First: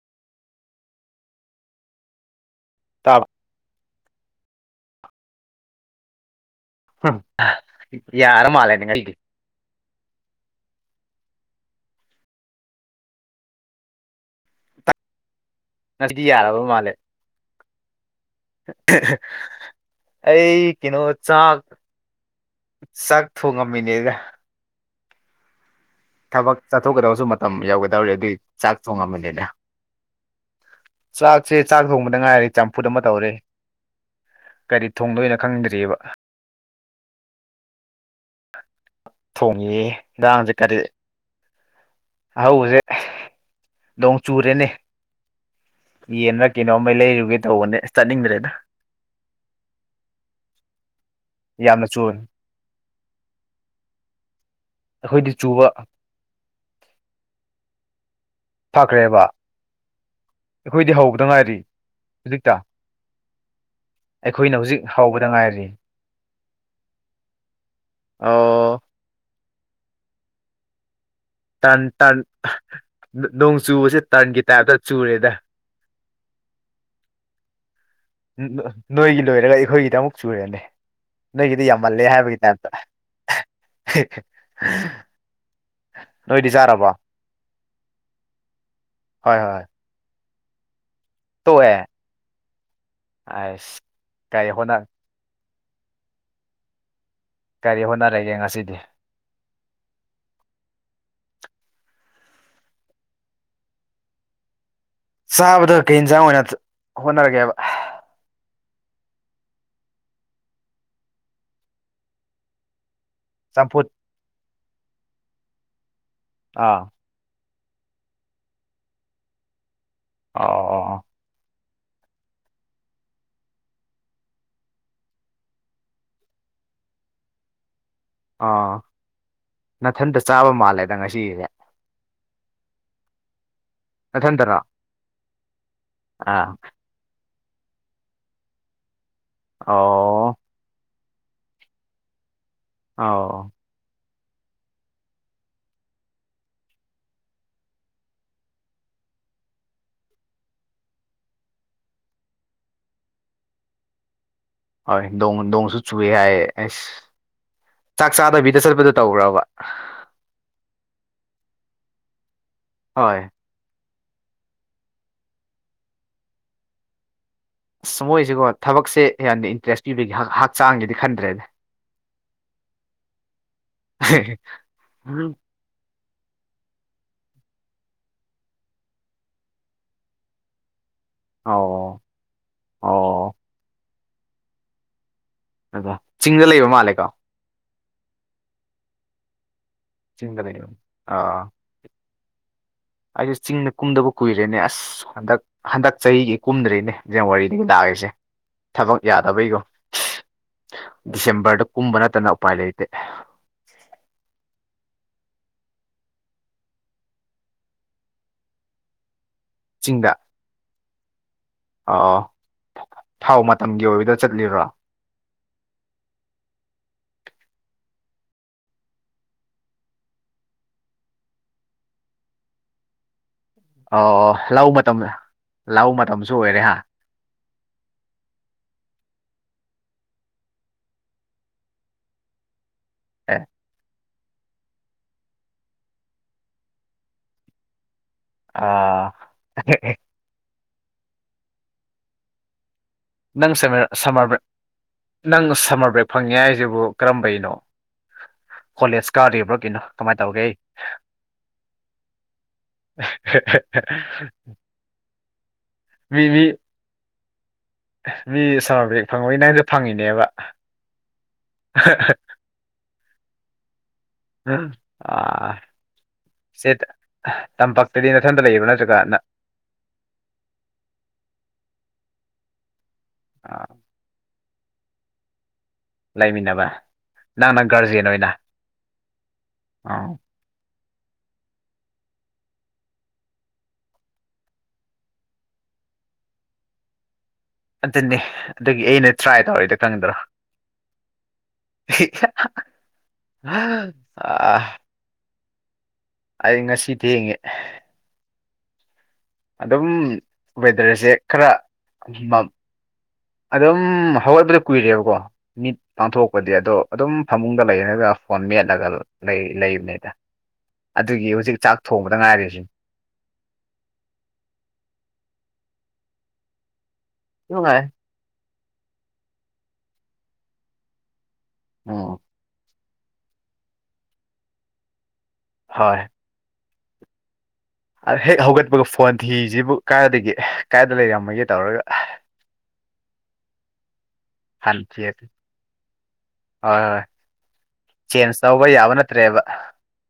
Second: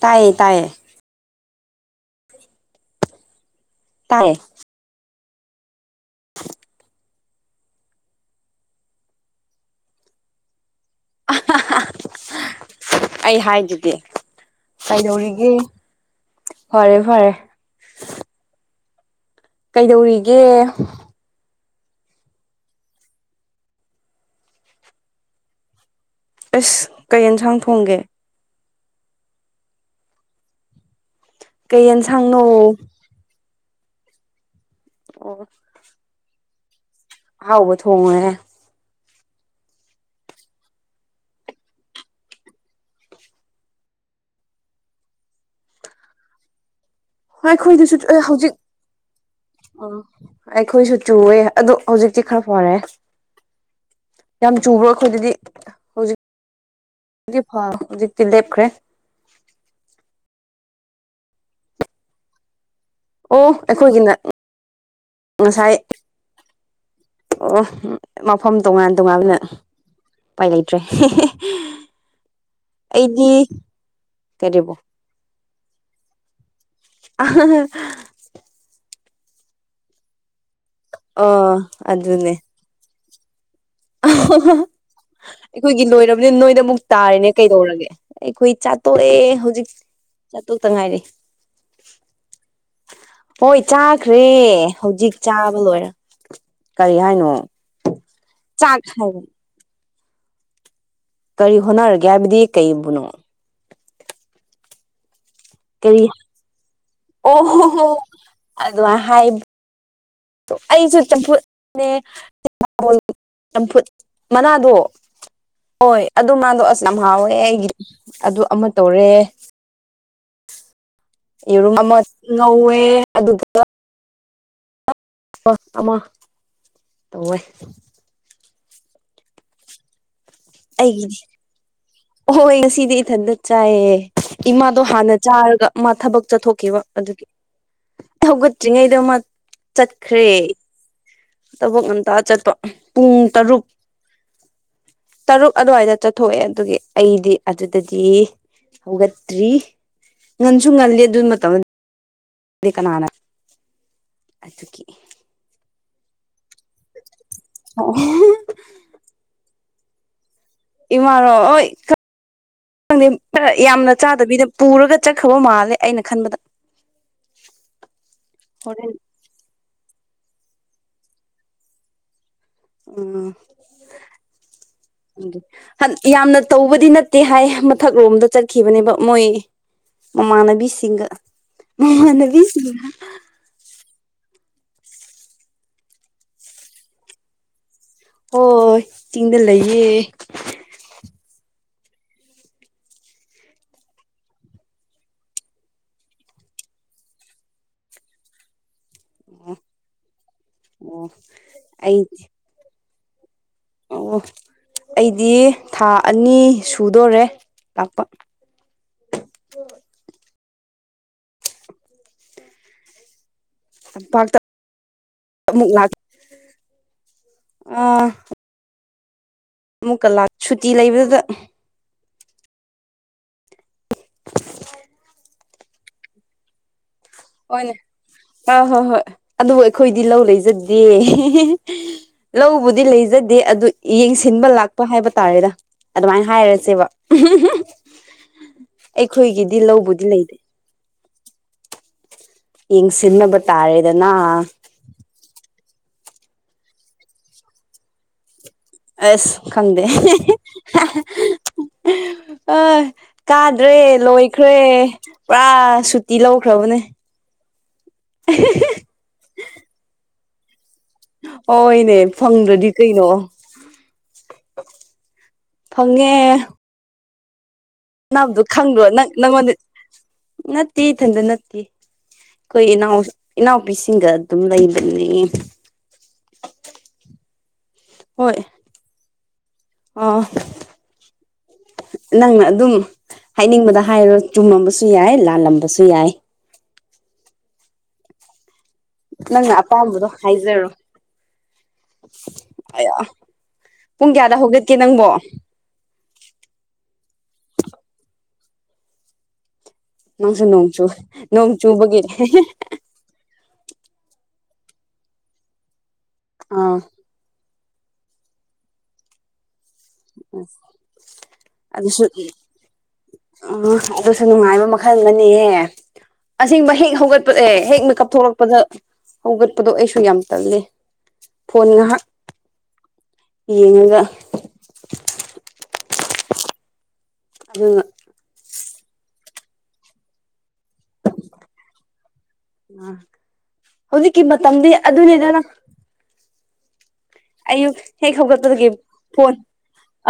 ꯇꯥꯏꯌꯦ ꯇꯥꯏꯌꯦ ꯇꯥ ꯇꯥꯏꯌꯦ [inaudible] ꯎꯝ ꯌꯥꯔ ꯃꯥꯜꯂꯦ ꯉꯁꯤꯗꯤ ꯑꯩ ꯍꯥꯏꯗꯨꯗꯤ ꯀꯩꯗꯧꯔꯤꯒꯦ ꯅꯪꯗꯤ ꯌꯥꯔꯕ ꯃꯥꯜꯂꯦ ꯐꯔꯦ ꯐꯔꯦ ꯀꯩꯗꯧꯔꯤꯒꯦ ꯑꯩ ꯀꯩꯅꯣ ꯆꯥꯛ ꯆꯥꯛ ꯊꯣꯡꯉꯝꯃꯤꯅꯦꯒ ꯊꯕꯛ ꯑꯁ ꯀꯩ ꯆꯠꯊꯣꯛꯀꯗꯕꯁꯨ ꯃꯇꯝ ꯌꯦꯟꯁꯥꯡ ꯊꯣꯡꯒꯦ ꯌꯧꯒꯗꯧꯔꯦ ꯑꯗꯨꯏ ꯆꯥꯛ ꯊꯣꯡꯉꯝꯕꯅꯤꯗ ꯆꯥꯛꯁꯦ ꯆꯥꯛ ꯀꯩ ꯊꯣꯡꯕꯗ ꯌꯦꯟꯁꯥꯡꯅꯣ ꯉꯥꯏꯔꯦ ꯆꯝꯐꯨꯠ ꯑꯃ ꯇꯧꯔꯦ ꯀꯔꯤ ꯊꯣꯡꯗꯣꯔ ꯑꯣ ꯈꯪꯗ꯭ꯔꯤꯑꯕ ꯑꯍꯥꯎꯕ ꯊꯣꯡꯉꯣꯍꯦ ꯊꯣꯡꯉꯤꯌꯦ ꯑꯟꯁꯥꯡꯁꯦ ꯀꯔꯤ ꯑꯍꯧꯕꯁꯦ ꯅꯣꯡ ꯆꯨꯔꯦꯅꯦ ꯌꯦꯟꯅ ꯀꯩꯅꯣꯝꯃ ꯂꯩꯔꯨ ꯍꯣꯏ ꯑꯩꯈꯣꯏꯗꯨꯁꯨ ꯑ ꯍꯧꯖꯤꯛ ꯑꯣ ꯑꯩꯈꯣꯏꯁꯨ ꯆꯨꯋꯦ ꯑꯗꯣ ꯌꯥꯝꯅ ꯆꯨꯔꯦ ꯍꯧꯖꯤꯛꯇꯤ ꯈꯔ ꯐꯔꯦ ꯌꯥꯝ ꯆꯨꯕ꯭ꯔꯣ ꯑꯩꯈꯣꯏꯗꯗꯤ ꯑꯩꯈꯣꯏꯗꯤ ꯆꯨꯕ ꯍꯧꯖꯤꯛ ꯍꯧꯖꯤꯛꯇꯤ ꯂꯦꯞꯈ꯭ꯔꯦ ꯀ꯭ꯔꯦꯕ ꯑꯩꯈꯣꯏꯗꯤ ꯍꯧꯕꯇꯥ ꯉꯥꯏꯔꯤ ꯍꯨꯖꯤꯛꯇꯥ ꯑꯣ ꯑꯩꯈꯣꯏꯒꯤꯅ ꯍꯧꯖꯤꯛ ꯍꯧꯕꯗ ꯉꯥꯏꯔꯤ ꯉꯁꯥꯏ ꯑꯣ ꯃꯐꯝ ꯑꯣ ꯇꯣꯉꯥꯟ ꯇꯣꯉꯥꯟꯕꯅ ꯎꯄꯥꯏ ꯂꯩꯇ꯭ꯔꯦ ꯇꯟ ꯇꯟ ꯑꯩꯗꯤ ꯅꯣꯡ ꯆꯨꯕꯁꯦ ꯇꯟꯒꯤ ꯀꯔꯤꯕꯣ ꯇꯥꯏꯞꯇꯥ ꯆꯨꯔꯦꯗ [unintelligible] ꯅꯣ ꯅꯣꯏꯒꯤ ꯂꯣꯏꯔꯒ ꯑꯩꯈꯣꯏꯒꯤꯗ ꯑꯃꯨꯛ ꯆꯨꯔꯦꯅꯦ ꯑ ꯅꯣꯏꯒꯤꯗꯤ ꯌꯥꯝꯃꯜꯂꯦ ꯑꯗꯨꯅꯦ ꯍꯥꯏꯕꯒꯤ ꯇꯥꯏꯞꯇꯥ ꯍꯥ ꯑꯩꯈꯣꯏꯒꯤ ꯂꯣꯏꯔꯕꯅꯤꯅ ꯅꯣꯏꯗꯥ ꯑꯃꯨꯛ ꯇꯥꯔꯦꯅꯦ ꯀꯩꯗꯧꯔꯒꯦ ꯑꯩꯈꯣꯏ ꯆꯥꯇꯣꯛꯑꯦ ꯍꯣꯏ ꯍꯧꯖꯤꯛ ꯆꯥꯇꯣꯛꯇꯥ ꯉꯥꯏꯔꯤ ꯇꯣꯛ ꯑꯦ ꯍꯣꯏ ꯆꯥꯈ꯭ꯔꯦ ꯀꯔꯤ ꯍꯣꯠꯅ ꯍꯧꯖꯤꯛ ꯆꯥꯕ ꯂꯣꯏꯔ ꯀꯔꯤ ꯍꯥꯏꯅꯣ ꯀꯔꯤ ꯍꯣꯠꯅꯔꯒꯦ ꯉꯁꯤꯗꯤ [unintelligible] ꯀꯔꯤ ꯍꯣꯠꯅꯔꯒꯦ ꯍꯥꯏꯕꯗꯤ ꯀꯩꯕꯨꯅꯣ ꯆꯥꯕꯗ ꯀꯩ ꯀꯔꯤ ꯍꯤꯟꯖꯥꯡ ꯑꯣꯏꯅ ꯆꯥ ꯑꯣ ꯍꯣꯠꯅꯔꯒꯦꯕ ꯍꯣ ꯍꯣ ꯑꯗꯨꯃꯥꯏ ꯍꯥꯏꯞ ꯇꯣ ꯑꯩꯁꯨ ꯆꯝꯐꯨꯠ ꯅꯦ [unintelligible] ꯆꯝꯐꯨꯠ ꯃꯅꯥꯗꯣ ꯍꯣꯏ ꯑꯗꯨ ꯃꯥꯗꯣ ꯑꯁ ꯑꯥ ꯌꯥꯝ ꯍꯥꯎꯋꯦ ꯑꯩꯒꯤ ꯑꯗꯨ ꯑꯃ ꯇꯧꯔꯦ [unintelligible] ꯌꯦꯔꯨꯝ ꯑꯃ ꯉꯧꯋꯦ ꯑꯗꯨ ꯗꯨꯒꯥ [unintelligible] ꯑꯃ ꯇꯧꯋꯦ ꯑꯥ ꯅꯥꯊꯟꯇꯥ ꯆꯥꯕ ꯃꯥꯜꯂꯦꯗ ꯉꯁꯤꯒꯤꯗꯤ ꯑꯣꯍꯣꯏ ꯉꯁꯤꯗꯤ ꯏꯊꯟꯗꯥ ꯆꯥꯏꯌꯦ ꯅꯥꯊꯟꯇꯔꯣ ꯏꯃꯥꯗꯣ ꯍꯥꯟꯅ ꯆꯥꯔꯒ ꯃꯥ ꯊꯕꯛ ꯑꯥ ꯆꯠꯊꯣꯛꯈꯤꯕ ꯑꯗꯨꯒꯤ ꯍꯧꯒꯠꯇ꯭ꯔꯤꯉꯩꯗ ꯃꯥꯠ ꯆꯠꯈ꯭ꯔꯦ ꯑꯣ ꯇꯥꯕꯛ ꯉꯟꯇꯥ ꯆꯠꯄ ꯄꯨꯡ ꯑꯧ ꯇꯔꯨꯛ [inaudible] ꯇꯔꯨꯛ ꯑꯗ꯭ꯋꯥꯏꯗꯥ ꯆꯠꯊꯣꯛꯑꯦ ꯑꯗꯨꯒꯤ ꯑꯩꯗꯤ ꯑꯗꯨꯗꯒꯤ ꯍꯧꯒꯠꯇ꯭ꯔꯤ ꯉꯟꯁꯨ ꯉꯜꯂꯤ ꯑꯗꯨ ꯃꯇꯝ ꯗꯤ ꯀꯅꯥꯅ ꯑꯗꯨꯀꯤ ꯍꯣꯏ ꯅꯣꯡ ꯅꯣꯡꯁꯨ ꯆꯨꯋꯦ ꯍꯥꯏꯌꯦ ꯑꯩꯁ ꯆꯥꯛ ꯆꯥꯗꯕꯤ ꯗꯦꯆꯠꯄꯗ ꯇꯧꯕ꯭ꯔꯥꯕ ꯏꯃꯥꯔꯣ ꯑꯣꯏ ꯈꯪ ꯈꯪꯗꯦ ꯍꯣꯏ ꯈꯔ ꯌꯥꯝꯅ ꯆꯥꯗꯕꯤꯗ ꯄꯨꯔꯒ ꯆꯠꯈꯕ ꯃꯥꯜꯂꯦ ꯑꯩꯅ ꯈꯟꯕꯗ ꯑꯁ ꯃꯣꯏꯁꯦꯀꯣ ꯍꯣꯔꯦꯟ ꯊꯕꯛꯁꯦ ꯌꯥꯟꯗ ꯏꯟꯇ꯭ꯔꯦꯁ ꯄꯤꯕꯒꯤ ꯍꯛ ꯍꯛꯆꯥꯡꯒꯤꯗꯤ ꯈꯟꯗ꯭ꯔꯦꯅꯦ ꯑꯣ [unintelligible] ꯍꯟ ꯌꯥꯝꯅ ꯇꯧꯕꯗꯤ ꯅꯠꯇꯦ ꯍꯥꯏ ꯃꯊꯛꯂꯣꯝꯗꯥ ꯆꯠꯈꯤꯕꯅꯦꯕ ꯃꯣꯏ ꯃꯃꯥꯟꯅꯕꯤꯁꯤꯡꯒꯥ ꯑꯣ ꯃꯃꯥꯅꯕꯤꯁꯤꯡꯍꯥ ꯑꯣ ꯗꯨꯒꯥ ꯆꯤꯡꯗ ꯂꯩꯕ ꯃꯥꯜꯂꯦꯀꯣ ꯍꯣꯏ ꯆꯤꯡꯗ ꯂꯩꯌꯦ ꯆꯤꯡꯗꯥ ꯂꯩ ꯑꯥ ꯑꯩꯖꯦ ꯆꯤꯡꯗ ꯀꯨꯝꯗꯕ ꯀꯨꯏꯔꯦꯅꯦ ꯑꯁ ꯍꯟꯗꯛ ꯍꯟꯗꯛ ꯆꯍꯤꯒꯤ ꯀꯨꯝꯗ꯭ꯔꯤꯅꯦ ꯖꯟꯋꯥꯔꯤꯗꯒꯤ ꯅꯥꯔꯔꯤꯁꯦ ꯊꯕꯛ ꯌꯥꯗꯕꯩꯒꯣ ꯑꯣ ꯗꯤꯁꯦꯝꯕꯔꯗꯥ ꯀꯨꯝꯕ ꯑꯩ ꯅꯠꯇꯅ ꯎꯄꯥꯏ ꯂꯩꯇꯦ ꯑꯣ ꯑꯩꯗꯤ ꯊꯥ ꯑꯅꯤ ꯁꯨꯗꯣꯔꯦ ꯂꯥꯛꯄ ꯆꯤꯡꯗ ꯑꯥꯎ ꯊꯥꯎ ꯃꯇꯝꯒꯤ ꯑꯣꯏꯕꯗ ꯇꯝꯄꯥꯛꯇ ꯆꯠꯂꯤꯔꯣ ꯑꯃꯨꯛ ꯂꯥꯛ ꯑꯥ ꯑꯃꯨꯛꯀꯂꯥꯛ ꯁꯨꯇꯤ ꯂꯩꯕꯗꯨꯗ ꯑꯣ ꯑꯣ ꯂꯥꯎ ꯃꯇꯝ ꯂꯥꯎ ꯃꯇꯝꯁꯨ ꯑꯣꯏꯔꯦ ꯍꯥ ꯍꯣꯢꯅꯦ ꯑꯥ ꯍꯣ ꯍꯣꯏ ꯑꯗꯨꯕꯨ ꯑꯩꯈꯣꯏꯗꯤ ꯂꯧ ꯂꯩꯖꯗꯦ [unintelligible] ꯂꯧꯕꯨꯗꯤ ꯂꯩꯖꯗꯦ ꯑꯦ ꯑꯗꯨ ꯌꯦꯡꯁꯤꯟꯕ ꯂꯥꯛ ꯄ ꯍꯥꯏꯕ ꯇꯥꯔꯦꯗ ꯑꯗꯨꯃꯥꯏꯅ ꯍꯥꯏꯔꯖꯦꯕ [unintelligible] ꯑ ꯑꯩꯈꯣꯏꯒꯤꯗꯤ ꯂꯧꯕꯨꯗꯤ ꯂꯩꯇꯦ ꯌꯦꯡꯁꯤꯟꯅꯕ ꯇꯥꯔꯦꯗꯅ ꯅꯪꯅ ꯁꯝꯃꯔ ꯕꯔꯦꯛ ꯐꯪꯉꯦ ꯍꯥꯏꯖꯤꯕꯨ ꯀꯔꯝꯕꯩꯅꯣ ꯀꯣꯂꯦꯖ ꯑꯁ ꯀꯥꯔꯤꯕ꯭ꯔꯣ ꯀꯩꯅꯣ ꯈꯪꯗꯦ [unintelligible] ꯀꯃꯥꯏꯅ ꯇꯧꯒꯦ [unintelligible] ꯑ ꯀꯥꯗ꯭ꯔꯦ ꯂꯣꯏꯈ꯭ꯔꯦ ꯄꯨꯔꯥ ꯁꯨꯇꯤ ꯃꯤ ꯃꯤ ꯂꯧꯈ꯭ꯔꯕꯅꯦ ꯃꯤ ꯁꯃꯔ ꯕ꯭ꯔꯦꯛ ꯐꯪꯕꯩ ꯅꯪꯖꯨ ꯐꯪꯉꯤꯅꯦꯕ ꯍꯣꯏꯅꯦ ꯐꯪꯗ꯭ꯔꯗꯤ ꯀꯩꯅꯣ ꯑ [unintelligible] ꯐꯪꯉꯦ ꯁꯦ ꯇꯝꯄꯥꯛꯛꯇꯗꯤ ꯅꯥꯕꯗꯣ ꯅꯊꯟꯇ ꯂꯩꯕ꯭ꯔꯥ ꯈꯪꯗ꯭ꯔꯣ ꯅꯠꯇ꯭ꯔꯒ ꯅꯪ ꯅꯪꯉꯣꯟꯗ ꯅꯠꯇꯦ ꯏꯊꯟꯗ ꯅꯠꯇꯦ ꯑꯈꯣꯏ ꯏꯅꯥꯎ ꯑꯥ ꯏꯅꯥꯎꯄꯤꯁꯤꯡꯒ ꯑꯗꯨꯝ ꯂꯩꯕꯅꯦ ꯂꯩꯃꯤꯟꯅꯕ ꯅꯪꯅ ꯒꯥꯔꯖꯤꯌꯟ ꯑꯣꯏꯅ ꯍꯣꯏ ꯑ ꯑꯣ ꯅꯪꯅ ꯑꯗꯨꯝ ꯍꯥꯏꯅꯤꯡꯕꯗ ꯍꯥꯏꯔꯣ ꯆꯨꯝꯃꯝꯕꯁꯨ ꯌꯥꯏ ꯂꯥꯜꯂꯝꯕꯁꯨ ꯌꯥꯏ ꯑꯗꯨꯅꯤ ꯑꯗꯨꯒꯤ ꯑꯩꯅ ꯇ꯭ꯔꯥꯏ ꯅꯪꯅ ꯇꯧꯔꯤꯗꯣ ꯑꯄꯥꯝꯕꯗꯣ ꯀꯪꯗ꯭ꯔꯣ ꯍꯥꯏꯖꯔꯣ ꯑꯌꯥ ꯄꯨꯡ ꯀꯌꯥꯗ ꯍꯧꯒꯠꯀꯦ [unintelligible] ꯅꯪꯕꯣ ꯑꯩ ꯉꯁꯤ ꯊꯦꯡꯉꯦ ꯑꯗꯨꯝ ꯅꯪꯁꯨ ꯅꯣꯡꯆꯨ ꯋꯦꯗꯔꯁꯦ ꯈꯔ ꯅꯣꯡ ꯆꯨꯕꯒꯤ [unintelligible] ꯑꯗꯨꯝ ꯍꯧꯒꯠꯄꯗꯤ ꯀꯨꯏꯔꯦꯕꯀꯣ ꯃꯤꯠ ꯄꯥꯡꯊꯣꯛꯄꯗꯤ ꯑꯗꯣ ꯑꯥ ꯑꯗꯨꯝ ꯐꯃꯨꯡ ꯗ ꯂꯩꯔꯒ ꯐꯣꯟ ꯃꯦꯠꯂꯒ ꯂꯩ ꯂꯩꯕꯅꯦ ꯊꯣꯡꯕꯗ ꯉꯥꯏꯔꯤꯁꯤ [unintelligible] ꯎꯝ ꯑꯗꯨꯁꯨ ꯅꯨꯡꯉꯥꯏꯕ ꯃꯈꯜ ꯑꯃꯅꯤꯍꯦ ꯑꯁꯦꯡꯕ ꯍꯦꯛ ꯍꯧꯒꯠ [unintelligible] ꯍꯦꯛ ꯅꯨꯡꯉꯥꯏ ꯃꯤꯀꯞ ꯊꯣꯔꯛꯄꯗ ꯍꯧꯒꯠꯄꯗꯣ ꯑꯩꯁꯨ ꯌꯥꯝ ꯇꯜꯂꯦ ꯐꯣꯟ ꯉꯥꯍꯥꯛ ꯎꯝ ꯌꯦꯡꯉꯒ ꯍꯣꯏ ꯑꯗꯨꯅ ꯑꯗ ꯍꯦꯛ ꯍꯧꯒꯠꯄꯒ ꯐꯣꯟ ꯊꯤꯖꯤꯕꯨ ꯀꯥꯏꯗꯒꯤ ꯀꯥꯏꯗ ꯂꯩꯔꯝꯃꯒꯦ ꯇꯧꯔꯒ ꯍꯨꯖꯤꯛꯀꯤ ꯃꯇꯝꯗꯤ ꯍꯥꯟꯅ ꯊꯤꯔꯦ ꯑꯗꯨꯅꯤꯗꯅ ꯍꯣꯏ ꯍꯣꯏ ꯑꯌꯨꯛ ꯍꯦꯛ ꯆꯦꯟꯖ ꯇꯧꯕ ꯍꯧꯒꯠꯄꯗꯒꯤ ꯌꯥꯕ ꯐꯣꯟ ꯅꯠꯇ꯭ꯔꯦꯕ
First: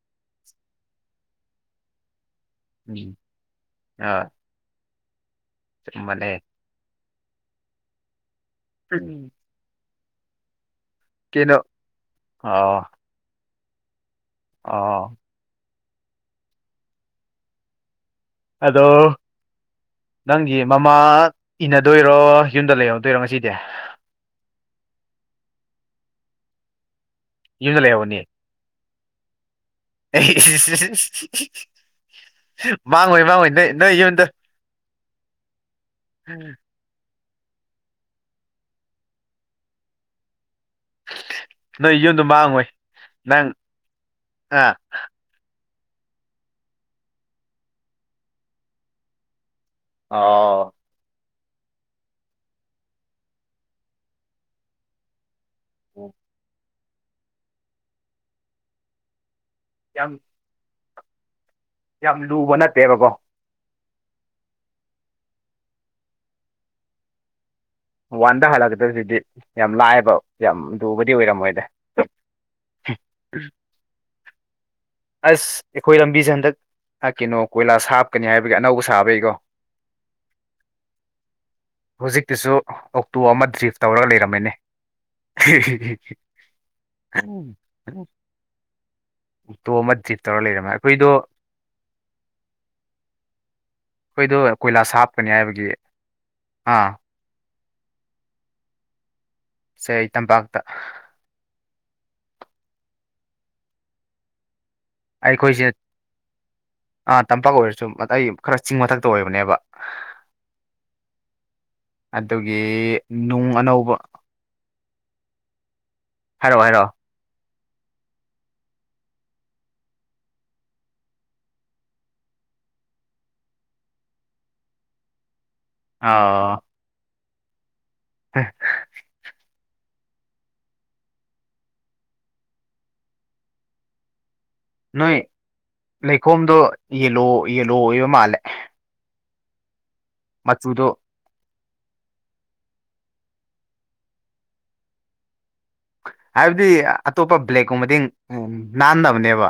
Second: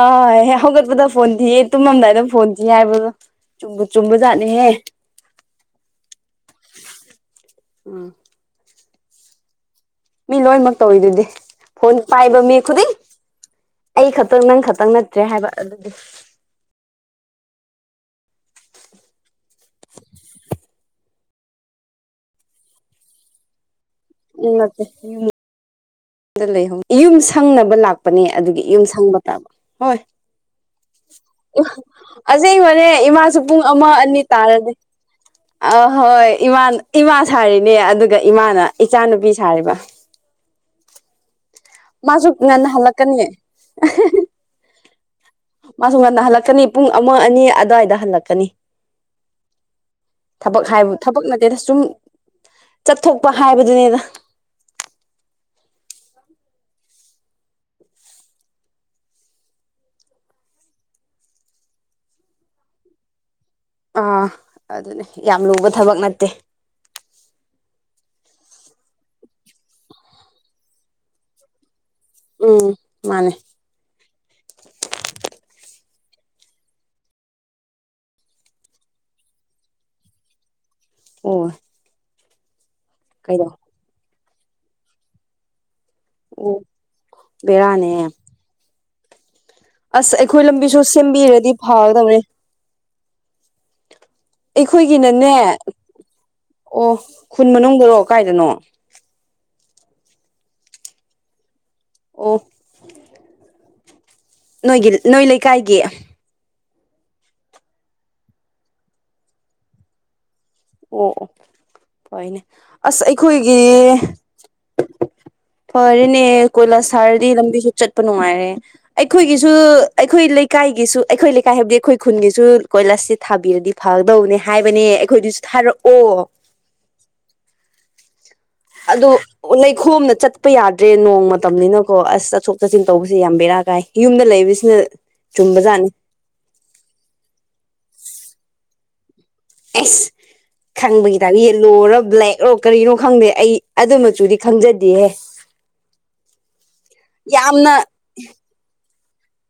ꯑ ꯍꯦꯛ ꯍꯧꯒꯠꯄꯗ ꯐꯣꯟ ꯊꯤꯌꯦ ꯇꯨꯃꯝꯗꯥꯏꯗ ꯐꯣꯟ ꯊꯤꯌꯦ ꯍꯥꯏꯕꯗꯣ ꯎꯝ ꯆꯨꯝꯕꯨ ꯆꯨꯝꯕꯖꯥꯠꯅꯤꯍꯦ ꯑꯆꯨꯝꯕꯅꯦ [unintelligible] ꯑꯪ [unintelligible] ꯃꯤ ꯂꯣꯢꯅꯃꯛ ꯇꯧꯋꯤꯗꯨꯗꯤ ꯀꯩꯅꯣ ꯐꯣꯟ ꯄꯥꯢꯕ ꯃꯤ ꯑꯣ ꯈꯨꯗꯤꯡ ꯑꯩ ꯈꯛꯇꯪ ꯅꯪ ꯈꯛꯇꯪ ꯑꯣ ꯅꯠꯇ꯭ꯔꯦ ꯍꯥꯢꯕ ꯑꯗꯨꯗꯤ ꯍꯜꯂꯣ ꯅꯪꯒꯤ ꯃꯃꯥ ꯏꯟꯅꯗꯣꯢꯔꯣ ꯌꯨꯝꯗ ꯂꯩꯍꯧꯗꯣꯢꯔꯣ ꯉꯁꯤꯗꯤ ꯎꯝ ꯅꯠꯇꯦ [unintelligible] [unintelligible] ꯌꯨꯝꯁꯦ ꯈꯪꯅꯕ ꯌꯨꯝꯗ ꯂꯩꯍꯧꯅꯤ ꯂꯥꯛꯄꯅꯦ ꯑꯗꯨꯒꯤ ꯌꯨꯝ ꯁꯪꯕ ꯇꯥꯕ ꯍꯣꯢ ꯏꯃꯥ ꯑꯁꯦꯡꯕꯅꯦ ꯃꯥꯡꯉꯣꯏ ꯏꯃꯥꯁꯨ ꯃꯥꯡꯉꯣꯏ ꯄꯨꯡ ꯅꯣꯏ ꯑꯃ ꯅꯣꯏ ꯑꯅꯤ ꯌꯨꯝꯗ ꯇꯥꯔꯅꯤ ꯑꯍꯣꯢ ꯏꯃꯥ ꯏꯃꯥ ꯁꯥꯔꯤꯅꯦ ꯑꯗꯨꯒ ꯏꯃꯥꯅ ꯏꯆꯥꯅꯨꯄꯤ ꯁꯥꯔꯤꯕ ꯅꯣꯢ ꯌꯨꯝꯗꯣ ꯃꯥꯁꯨ ꯃꯥꯡꯉꯣꯢ ꯉꯟꯅ ꯍꯜꯂꯛꯀꯅꯤ ꯅꯪ ꯑꯥ ꯃꯥꯁꯨ ꯉꯟꯅ ꯍꯜꯂꯛꯀꯅꯤ ꯄꯨꯡ ꯑꯃ ꯑꯅꯤ ꯑꯗꯥꯢꯗ ꯍꯜꯂꯛꯀꯅꯤ ꯊꯕꯛ ꯑꯣ ꯍꯥꯢꯕꯨ ꯊꯕꯛ ꯅꯠꯇꯦꯗ ꯁꯨꯝ ꯆꯠꯊꯣꯛꯄ ꯍꯥꯢꯕꯗꯨꯅꯤꯗ ꯎꯝ ꯌꯥꯝ ꯌꯥꯝ ꯂꯨꯕ ꯅꯠꯇꯦꯕꯀꯣ ꯑꯥ ꯑꯗꯨꯅꯦ ꯌꯥꯝ ꯂꯨꯕ ꯊꯕꯛ ꯅꯠꯇꯦ ꯋꯥꯟꯗ ꯍꯜꯂꯛꯀꯗꯕꯖꯤꯗꯤ ꯌꯥꯝ ꯂꯥꯢꯕ ꯌꯥꯝ ꯂꯨꯕꯗꯤ ꯑꯣꯢꯔꯝꯃꯣꯢꯗ ꯎꯝ ꯃꯥꯅꯦ ꯑꯁ ꯑꯩꯈꯣꯢ ꯂꯝꯕꯤꯁꯦ ꯍꯟꯗꯛ ꯀꯩꯅꯣ ꯀꯣꯢꯂꯥꯁ ꯍꯥꯞꯀꯅꯤ ꯍꯥꯢꯕꯒꯤ ꯑꯅꯧꯕ ꯁꯥꯕꯩꯀꯣ [inaudible] ꯑꯣ ꯍꯧꯖꯤꯛꯇꯤꯁꯨ ꯑꯣꯛꯇꯣ ꯑꯃ ꯀꯩꯅꯣ ꯗ꯭ꯔꯤꯐ ꯇꯧꯔꯒ ꯂꯩꯔꯝꯃꯦꯅꯦ ꯑꯣ ꯕꯦꯔꯥꯅꯦ ꯍꯦ ꯑꯣꯛꯇꯣ ꯑꯃ ꯑꯁ ꯗ꯭ꯔꯤꯞ ꯇꯧꯔ ꯑꯩꯈꯣꯢ ꯂꯩꯔꯝꯃꯦ ꯂꯝꯕꯤꯁꯨ ꯑꯩꯈꯣꯏꯗꯣ ꯁꯦꯝꯕꯤꯔꯗꯤ ꯐꯥꯒꯗꯕꯅꯦ ꯑꯩꯈꯣꯏꯗꯣ ꯀꯣꯏꯂꯥꯁ ꯍꯥꯞꯀꯅꯤ ꯑꯩꯈꯣꯢꯒꯤꯅꯅꯦ ꯍꯥꯏꯕꯒꯤ ꯑꯥ ꯑꯣ ꯈꯨꯟ ꯃꯅꯨꯡꯗꯔꯣ ꯀꯥꯢꯗꯅꯣ ꯁꯦ ꯇꯝꯄꯥꯛꯇ ꯑꯣ ꯅꯣꯢꯒꯤꯜ ꯑꯩꯈꯣꯢꯁꯦ ꯑꯥ ꯇꯝꯄꯥꯛ ꯑꯣꯢꯔꯁꯨ [unintelligible] ꯈꯔ ꯆꯤꯡ ꯃꯊꯛꯇ ꯑꯣꯢꯕꯅꯦꯕ ꯑꯣ ꯑꯣꯢꯅꯦ ꯑꯗꯨꯒꯤ ꯑꯁ ꯅꯨꯡ ꯑꯩꯈꯣꯢꯒꯤ ꯑꯅꯧꯕ ꯐꯔꯦꯅꯦ ꯍꯥꯏꯔꯛꯑꯣ ꯀꯣꯢꯂꯥꯁ ꯍꯥꯏꯔꯛꯑꯣ ꯊꯥꯔꯗꯤ ꯂꯝꯕꯤꯁꯨ ꯆꯠꯄ ꯅꯨꯡꯉꯥꯢꯔꯦ ꯑꯩꯈꯣꯢꯒꯤꯁꯨ ꯑꯩꯈꯣꯢ ꯂꯩꯀꯥꯢꯒꯤꯁꯨ ꯑꯩꯈꯣꯢ ꯂꯩꯀꯥꯢ ꯍꯥꯢꯕꯗꯤ ꯑꯩꯈꯣꯢ ꯈꯨꯟꯒꯤꯁꯨ ꯀꯣꯢꯂꯥꯁꯁꯤ ꯊꯥꯕꯤꯔꯗꯤ ꯐꯒꯗꯧꯕꯅꯦ ꯍꯥꯢꯕꯅꯦ ꯑꯩꯈꯣꯢꯗꯨꯁꯨ ꯊꯥꯔꯛ ꯑꯥꯎ ꯑꯗꯨ ꯑꯣ ꯂꯩꯈꯣꯝꯅ ꯆꯠꯄ ꯌꯥꯗ꯭ꯔꯦ ꯅꯣꯡ ꯃꯇꯝꯅꯤꯅꯀꯣ ꯑꯁ ꯆꯠꯊꯣꯛ ꯆꯠꯁꯤꯟ ꯇꯧꯕꯁꯦ ꯌꯥꯝ ꯕꯦꯔꯥ ꯀꯥꯢ ꯌꯨꯝꯗ ꯂꯩꯕꯁꯤ ꯁꯤꯅ ꯅꯣꯏ ꯆꯨꯝꯕꯖꯥꯠꯅꯤ ꯂꯩꯈꯣꯝꯗꯣ ꯌꯦꯂꯣ ꯌꯦꯂꯣ ꯑꯣꯢꯕ ꯃꯥꯜꯂꯦ ꯑꯦꯁ ꯃꯆꯨꯗꯣ ꯈꯪꯕꯒꯤ [unintelligible] ꯂꯣꯔ ꯕ꯭ꯂꯦꯛ ꯔꯣ ꯀꯔꯤꯅꯣ ꯈꯪꯗꯦ ꯑꯩ ꯑꯗꯨꯃꯆꯨꯗꯤ ꯈꯪꯖꯗꯦꯍꯦ ꯍꯥꯢꯕꯗꯤ ꯑꯇꯣꯞꯄ ꯌꯥꯝꯅ ꯕ꯭ꯂꯦꯛꯀꯨꯝꯕꯗꯤ ꯅꯥꯟꯗꯕꯅꯦꯕ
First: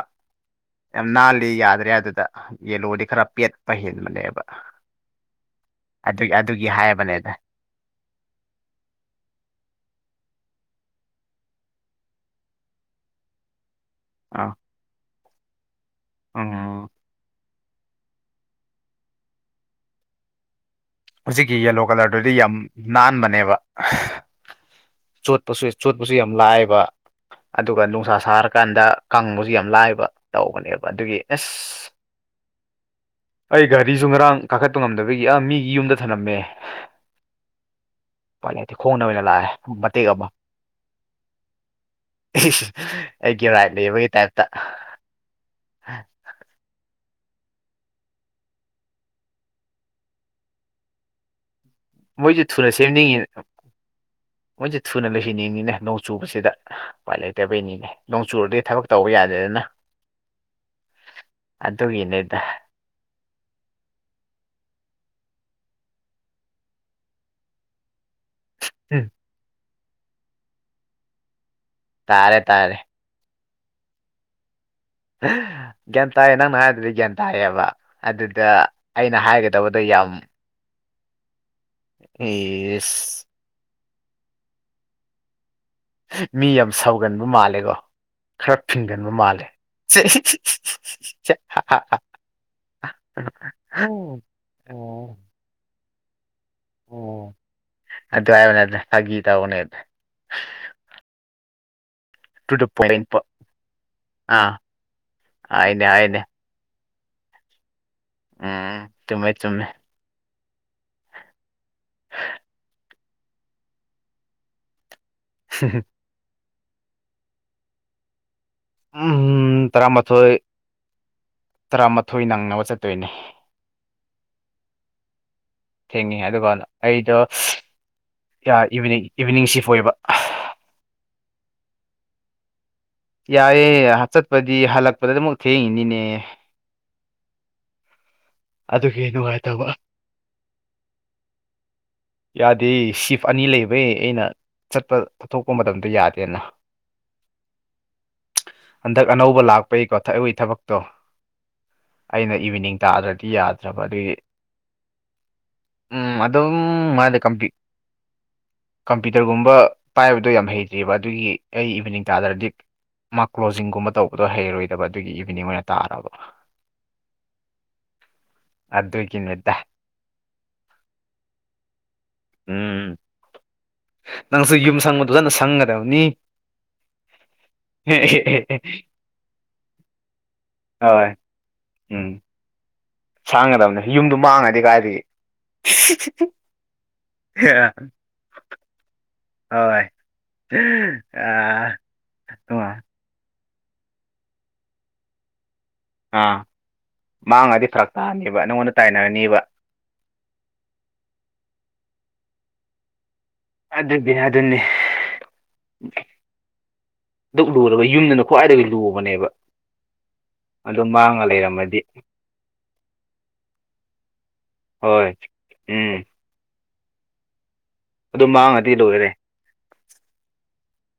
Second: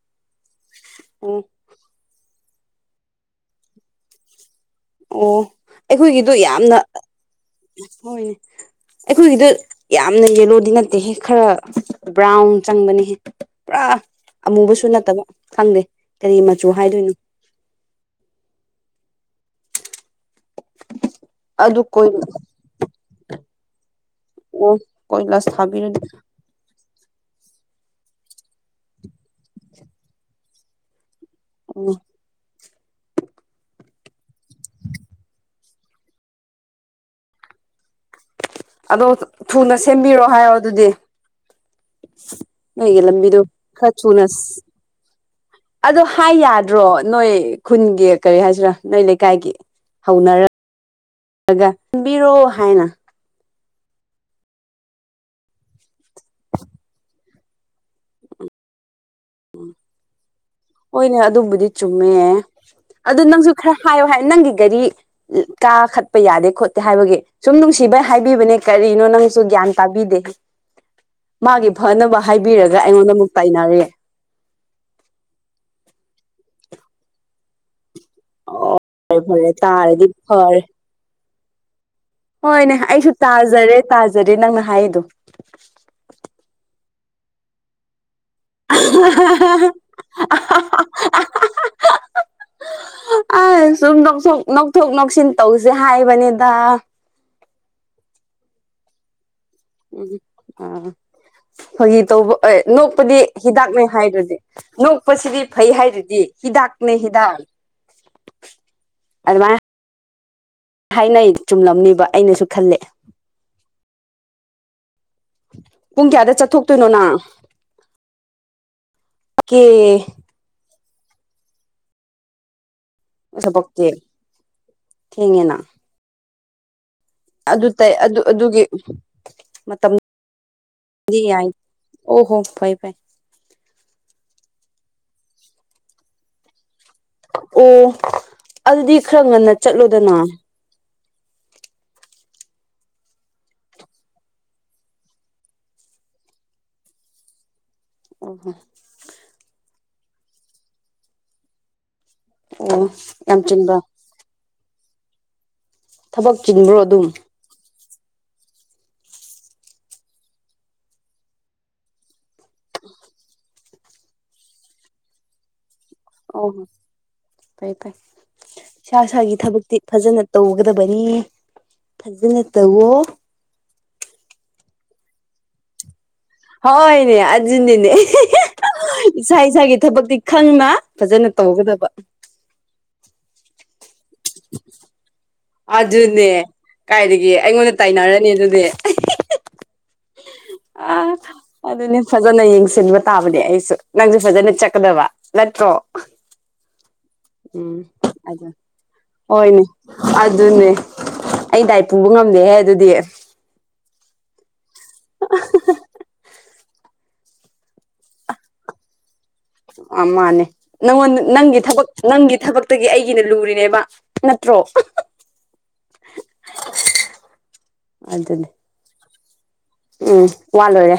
ꯌꯥꯝ ꯎꯝ ꯅꯥꯜꯂꯤ ꯌꯥꯗ꯭ꯔꯦ ꯑꯗꯨꯗ ꯌꯦꯜꯂꯣꯗꯤ ꯈꯔ ꯄꯦꯠꯄ ꯍꯦꯟꯕꯅꯦꯕ ꯑꯣ ꯑꯩꯈꯣꯢꯒꯤꯗꯣ ꯑꯗꯨꯒꯤ ꯑꯗꯨꯒꯤ ꯌꯥꯝꯅ ꯍꯥꯏꯕꯅꯦꯗ ꯍꯣꯢꯅꯦ ꯑꯩꯈꯣꯢꯒꯤꯗꯣ ꯌꯥꯝꯅ ꯌꯦꯂꯣꯗꯤ ꯅꯠꯇꯦꯍꯦ ꯈꯔ ꯕ꯭ꯔꯥꯎꯟ ꯆꯪꯕꯅꯤꯍꯦ ꯄꯨꯔꯥ ꯑꯥꯎ ꯕꯨꯁꯨ ꯅꯠꯇꯕ ꯈꯪꯗꯦ ꯀꯔꯤ ꯃꯆꯨ ꯎꯝ ꯍꯥꯏꯗꯣꯏꯅꯣ ꯍꯧꯖꯤꯛꯀꯤ ꯑꯗꯨ ꯌꯦꯂꯣ ꯀꯣꯏ ꯀꯂ꯭ꯔꯗꯨꯗꯤ ꯌꯥꯝ ꯅꯥꯟꯕꯅꯦꯕ ꯑꯣ ꯀꯣꯏꯂꯥꯁ ꯆꯣꯠꯄꯁꯦ ꯊꯥꯕꯤꯔꯗꯤ ꯆꯣꯠꯄꯁꯨ ꯌꯥꯝ ꯂꯥꯏꯌꯦꯕ ꯑꯗꯨꯒ ꯅꯨꯡꯁꯥ ꯁꯥꯔꯀꯥꯟꯗ ꯀꯪꯕꯁꯨ ꯌꯥꯝ ꯂꯥꯏꯕ ꯇꯧꯕꯅꯦꯕ ꯑꯗꯨꯒꯤ ꯑꯁ ꯑꯣ ꯑꯩ ꯒꯥꯔꯤꯁꯨ ꯉꯔꯥꯡ ꯀꯥꯈꯠꯄ ꯉꯝꯗꯕꯒꯤ ꯑꯥ ꯃꯤꯒꯤ ꯌꯨꯝꯗ ꯊꯅꯝꯃꯦ ꯑꯩꯄꯥꯏ ꯂꯩꯇꯦ ꯈꯣꯡꯅ ꯑꯗꯣ ꯑꯣꯏꯅ ꯂꯥꯛꯑꯦ ꯊꯨꯅ ꯃꯇꯦꯛ ꯁꯦꯝꯕꯤꯔꯣ ꯑꯃ ꯍꯥꯏꯔꯣ ꯑꯗꯨꯗꯤ ꯏꯁ ꯅꯣꯏꯒꯤ ꯂꯝꯕꯤꯗꯨ ꯑꯩꯒꯤ ꯔꯥꯏꯠ ꯈꯔ ꯂꯩꯕꯒꯤ ꯊꯨꯅ ꯇꯥꯏꯞꯇ ꯑꯗꯣ ꯍꯥꯏ ꯌꯥꯗ꯭ꯔꯣ ꯅꯣꯏ ꯈꯨꯟꯒꯤ ꯀꯔꯤ ꯍꯥꯏꯁꯤꯔ ꯅꯣꯏ ꯂꯩꯀꯥꯏꯒꯤ ꯍꯧꯅꯔꯒ ꯈꯟꯕꯤꯔꯣ ꯃꯣꯏꯁꯨ ꯍꯥꯏꯅ [unintelligible] ꯃꯣꯏꯁꯦ ꯊꯨꯅ ꯂꯣꯏꯁꯤꯟꯅꯤꯡꯉꯤꯅꯦ ꯅꯣꯡ ꯆꯨꯕꯁꯤꯗ ꯎꯄꯥꯏ ꯂꯩꯇꯕꯩꯅꯤꯅꯦ ꯅꯣꯡ ꯆꯨꯔꯗꯤ ꯊꯕꯛ ꯇꯧꯕ ꯌꯥꯗꯦ ꯍꯣꯏꯅꯦ ꯑꯗꯨꯕꯨꯗꯤ ꯆꯨꯝꯃꯦ ꯑꯗꯨꯒꯤꯅꯦꯗ ꯑꯗꯨ ꯅꯪꯁꯨ ꯈꯔ ꯍꯥꯏꯌꯣ ꯍꯥꯏ ꯅꯪꯒꯤ ꯒꯥꯔꯤ ꯀꯥꯈꯠꯄ ꯌꯥꯗꯦ ꯈꯣꯠꯇꯦ ꯍꯥꯏꯕꯒꯤ ꯁꯨꯝ ꯅꯨꯡꯁꯤꯕꯩ ꯍꯥꯏꯕꯤꯕꯅꯦ ꯀꯔꯤꯅꯣ ꯎꯝ, ꯅꯪꯁꯨ ꯒ꯭ꯌꯥꯟ ꯇꯥꯕꯤꯗꯦ ꯃꯥꯒꯤ ꯐꯅꯕ ꯇꯥꯔꯦ ꯇꯥꯔꯦ ꯍꯥꯏꯕꯤꯔꯒ ꯑꯩꯉꯣꯟꯗ ꯑꯃꯨꯛ ꯇꯥꯏꯅꯔꯤ ꯒ꯭ꯌꯥꯟ ꯇꯥꯏꯌꯦ ꯅꯪꯅ ꯍꯥꯏꯕꯗꯤ ꯒ꯭ꯌꯥꯟ ꯇꯥꯏꯌꯦꯕ ꯑꯗꯨꯗ ꯑꯣ ꯑꯩꯅ ꯐꯔꯦ ꯐꯔꯦ ꯍꯥꯏꯒꯗꯕꯗꯣ ꯇꯥꯔꯗꯤ ꯌꯥꯝ ꯐꯔꯦ ꯍꯣꯏꯅꯦ ꯑꯩꯁꯨ ꯏꯁ ꯇꯥꯖꯔꯦ ꯇꯥꯖꯔꯦ ꯅꯪꯅ ꯍꯥꯏꯔꯤꯗꯣ ꯃꯤ ꯌꯥꯝ ꯁꯥꯎꯒꯟꯕ ꯃꯥꯜꯂꯦꯀꯣ ꯈꯔ ꯐꯤꯡꯒꯟꯕ ꯃꯥꯜꯂꯦ [unintelligible] ꯑꯁ ꯁꯨꯝ ꯅꯣꯛꯊꯣꯛ ꯅꯣꯛꯊꯣꯛ ꯅꯣꯛꯁꯤꯟ ꯇꯧꯁꯦ ꯍꯥꯏꯕꯅꯤꯗ ꯑꯣ ꯑꯗꯨꯝ ꯍꯥꯏꯕꯅꯦꯗ ꯐꯥꯒꯤ ꯇꯧꯕꯅꯦꯗ ꯎꯝ ꯑ ꯐꯒꯤ ꯇꯧꯕ ꯇꯨ ꯑꯦ ꯗ ꯄꯣꯏꯟ ꯅꯣꯛꯄꯗꯤ ꯍꯤꯗꯥꯛꯅꯦ ꯍꯥꯏꯗ꯭ꯔꯗꯤ ꯑꯥ ꯅꯣꯛꯄꯁꯤꯗꯤ ꯐꯩ ꯍꯥꯏꯅꯦ ꯍꯥꯏꯅꯦ ꯍꯥꯏꯗꯨꯗꯤ ꯍꯤꯗꯥꯥꯛꯅꯦ ꯍꯤꯗꯥꯥꯛ ꯎꯝ ꯆꯨꯝꯃꯦ ꯆꯨꯝꯃꯦ ꯍꯥꯏꯅꯩ ꯆꯨꯝꯂꯝꯅꯤꯕ ꯑꯩꯅꯁꯨ ꯈꯜꯂꯦ [unintelligible] ꯄꯨꯡ ꯀꯌꯥꯗ ꯆꯠꯊꯣꯛꯇꯣꯏꯅꯣ ꯅꯪ ꯀꯦ ꯎꯝ ꯇꯔꯃꯥꯊꯣꯏ ꯇꯔꯃꯥꯊꯣꯏ ꯅꯪꯅꯕ ꯆꯠꯇꯣꯏꯅꯦ ꯊꯕꯛꯇꯤ ꯊꯦꯡꯉꯦꯅꯥ ꯊꯦꯡꯉꯦ ꯑꯗꯨꯒ ꯑꯩꯗꯣ ꯑꯗꯨ ꯇꯩ ꯑꯗꯨ ꯑꯗꯨꯒꯤ ꯏꯚꯤꯅꯤꯡ ꯏꯚꯤꯅꯤꯡ ꯁꯤꯐ ꯃꯇꯝ ꯑꯣꯏꯕ ꯗꯤ ꯌꯥꯢ ꯑꯣꯍꯣ ꯐꯩ ꯐꯩ ꯌꯥꯏꯌꯦ ꯆꯠꯄꯗꯤ ꯍꯜꯂꯛꯄꯗ ꯑꯃꯨꯛ ꯊꯦꯡꯉꯤꯅꯤꯅꯦ ꯑꯣ ꯑꯗꯨꯗꯤ ꯑꯗꯨꯒꯤ ꯈꯔ ꯉꯟꯅ ꯅꯨꯡꯉꯥꯏꯇꯕ ꯆꯠꯂꯨꯗꯅ ꯌꯥꯗꯦ ꯁꯤꯐ ꯑꯅꯤ ꯂꯩꯕꯩ ꯑꯩꯅ ꯆꯠꯄ ꯊꯣꯛꯄ ꯃꯇꯝꯗꯣ ꯌꯥꯗꯦꯅ [inaudible] ꯑꯣ ꯍꯣ ꯍꯟꯗꯛ ꯑꯅꯧꯕ ꯂꯥꯛꯄꯒꯤꯀꯣ ꯊꯕꯛ ꯑꯣꯈꯣꯏ ꯊꯕꯛꯇꯣ ꯑꯩꯅ ꯏꯚꯤꯅꯤꯡ ꯑꯣ ꯇꯥꯗ꯭ꯔꯗꯤ ꯌꯥꯝ ꯆꯤꯟꯕ꯭ꯔꯥ ꯌꯥꯗ꯭ꯔꯕ ꯑꯗꯨꯏꯅꯦ ꯊꯕꯛ ꯑꯗꯨꯝ ꯆꯤꯟꯕ꯭ꯔꯣ ꯑꯗꯨꯝ ꯀꯝꯄꯤ ꯀꯝꯄꯤꯇꯔꯒꯨꯝꯕ ꯄꯥꯏꯕꯗꯣ ꯌꯥꯝ ꯍꯩꯇꯦꯕ ꯑꯗꯨꯒꯤ ꯑꯩ ꯏꯚꯤꯅꯤꯡ ꯇꯥꯗꯔꯗꯤ ꯃꯥ ꯀ꯭ꯂꯣꯖꯤꯡꯒꯨꯝꯕ ꯇꯧꯕꯗꯣ ꯍꯩꯔꯣꯏꯗꯕ ꯑꯗꯨꯒꯤ ꯏꯚꯅꯤꯡ ꯑꯣꯏꯅ ꯇꯥꯔꯕ ꯑꯣꯍꯣ ꯐꯩ ꯐꯩ ꯁꯥ ꯏꯁꯥꯒꯤ ꯑꯗꯨꯒꯤꯅꯤꯗ ꯊꯕꯛꯇꯤ ꯐꯖꯅ ꯇꯧꯒꯗꯕꯅꯤ ꯐꯖꯅ ꯇꯧꯋꯣ ꯎꯝ ꯅꯪꯁꯨ ꯌꯨꯝ ꯁꯪꯕꯗꯨꯗ ꯅꯁꯪꯒꯗꯕꯅꯤ ꯍꯣꯏꯅꯦ ꯑꯗꯨꯅꯤꯅꯦ ꯏꯁꯥ ꯏꯁꯥꯒꯤ ꯊꯕꯛꯇꯤ ꯈꯪꯅ ꯍꯣꯏ ꯐꯖꯅ ꯇꯧꯒꯗꯕ ꯁꯥꯡꯒꯗꯕꯅꯤ ꯌꯨꯝꯗꯣ ꯃꯥꯡꯒꯗꯤ ꯀꯥꯏꯗꯒꯤ ꯑꯗꯨꯅꯦ ꯀꯥꯏꯗꯒꯤ ꯑꯩꯉꯣꯟꯗ ꯇꯥꯏꯅꯔꯅꯤ ꯑꯗꯨꯗꯤ ꯍꯣꯏ ꯑ ꯑ ꯑꯗꯨꯅꯤ ꯐꯖꯅ ꯌꯦꯡꯁꯤꯟꯕ ꯇꯥꯕꯅꯦ ꯑꯩꯁꯨ ꯅꯪꯁꯨ ꯐꯖꯅ ꯆꯛꯀꯗꯕ ꯅꯠꯇ꯭ꯔꯣ ꯑꯥ ꯃꯥꯡꯉꯗꯤ ꯎꯝ ꯐꯔꯛ ꯇꯥꯅꯦꯕ ꯑꯗꯨ ꯅꯪꯉꯣꯟꯗ ꯇꯥꯏꯅꯔꯅꯤꯕ ꯍꯣꯏꯅꯦ ꯑꯗꯨꯅꯦ ꯑꯩ ꯗꯥꯏ ꯄꯨꯕ ꯉꯝꯗꯦꯍꯦ ꯑꯗꯨꯗꯤ ꯑꯗꯨꯗꯤ ꯑꯗꯨꯅꯤ ꯗꯨꯛ ꯂꯨꯔꯒ ꯌꯨꯝꯗꯅ ꯈ꯭ꯋꯥꯏꯗꯒꯤ ꯂꯨꯕꯅꯦꯕ ꯑ ꯃꯥꯅꯦ ꯑꯗꯨ ꯅꯪꯉꯣꯟ ꯃꯥꯡꯉ ꯅꯪꯒꯤ ꯂꯩꯔꯝꯃꯗꯤ ꯊꯕꯛ ꯅꯪꯒꯤ ꯊꯕꯛꯇꯒꯤ ꯑꯩꯒꯤꯅ ꯂꯨꯔꯤꯅꯦꯕ ꯅꯠꯇ꯭ꯔꯣ ꯍꯣꯏ ꯎꯝ [unintelligible] ꯑꯗꯨ ꯑꯗꯨꯅꯦ ꯃꯥꯡꯉꯗꯤ ꯂꯣꯏꯔꯦ ꯎꯝ ꯋꯥ ꯂꯣꯏꯔꯦ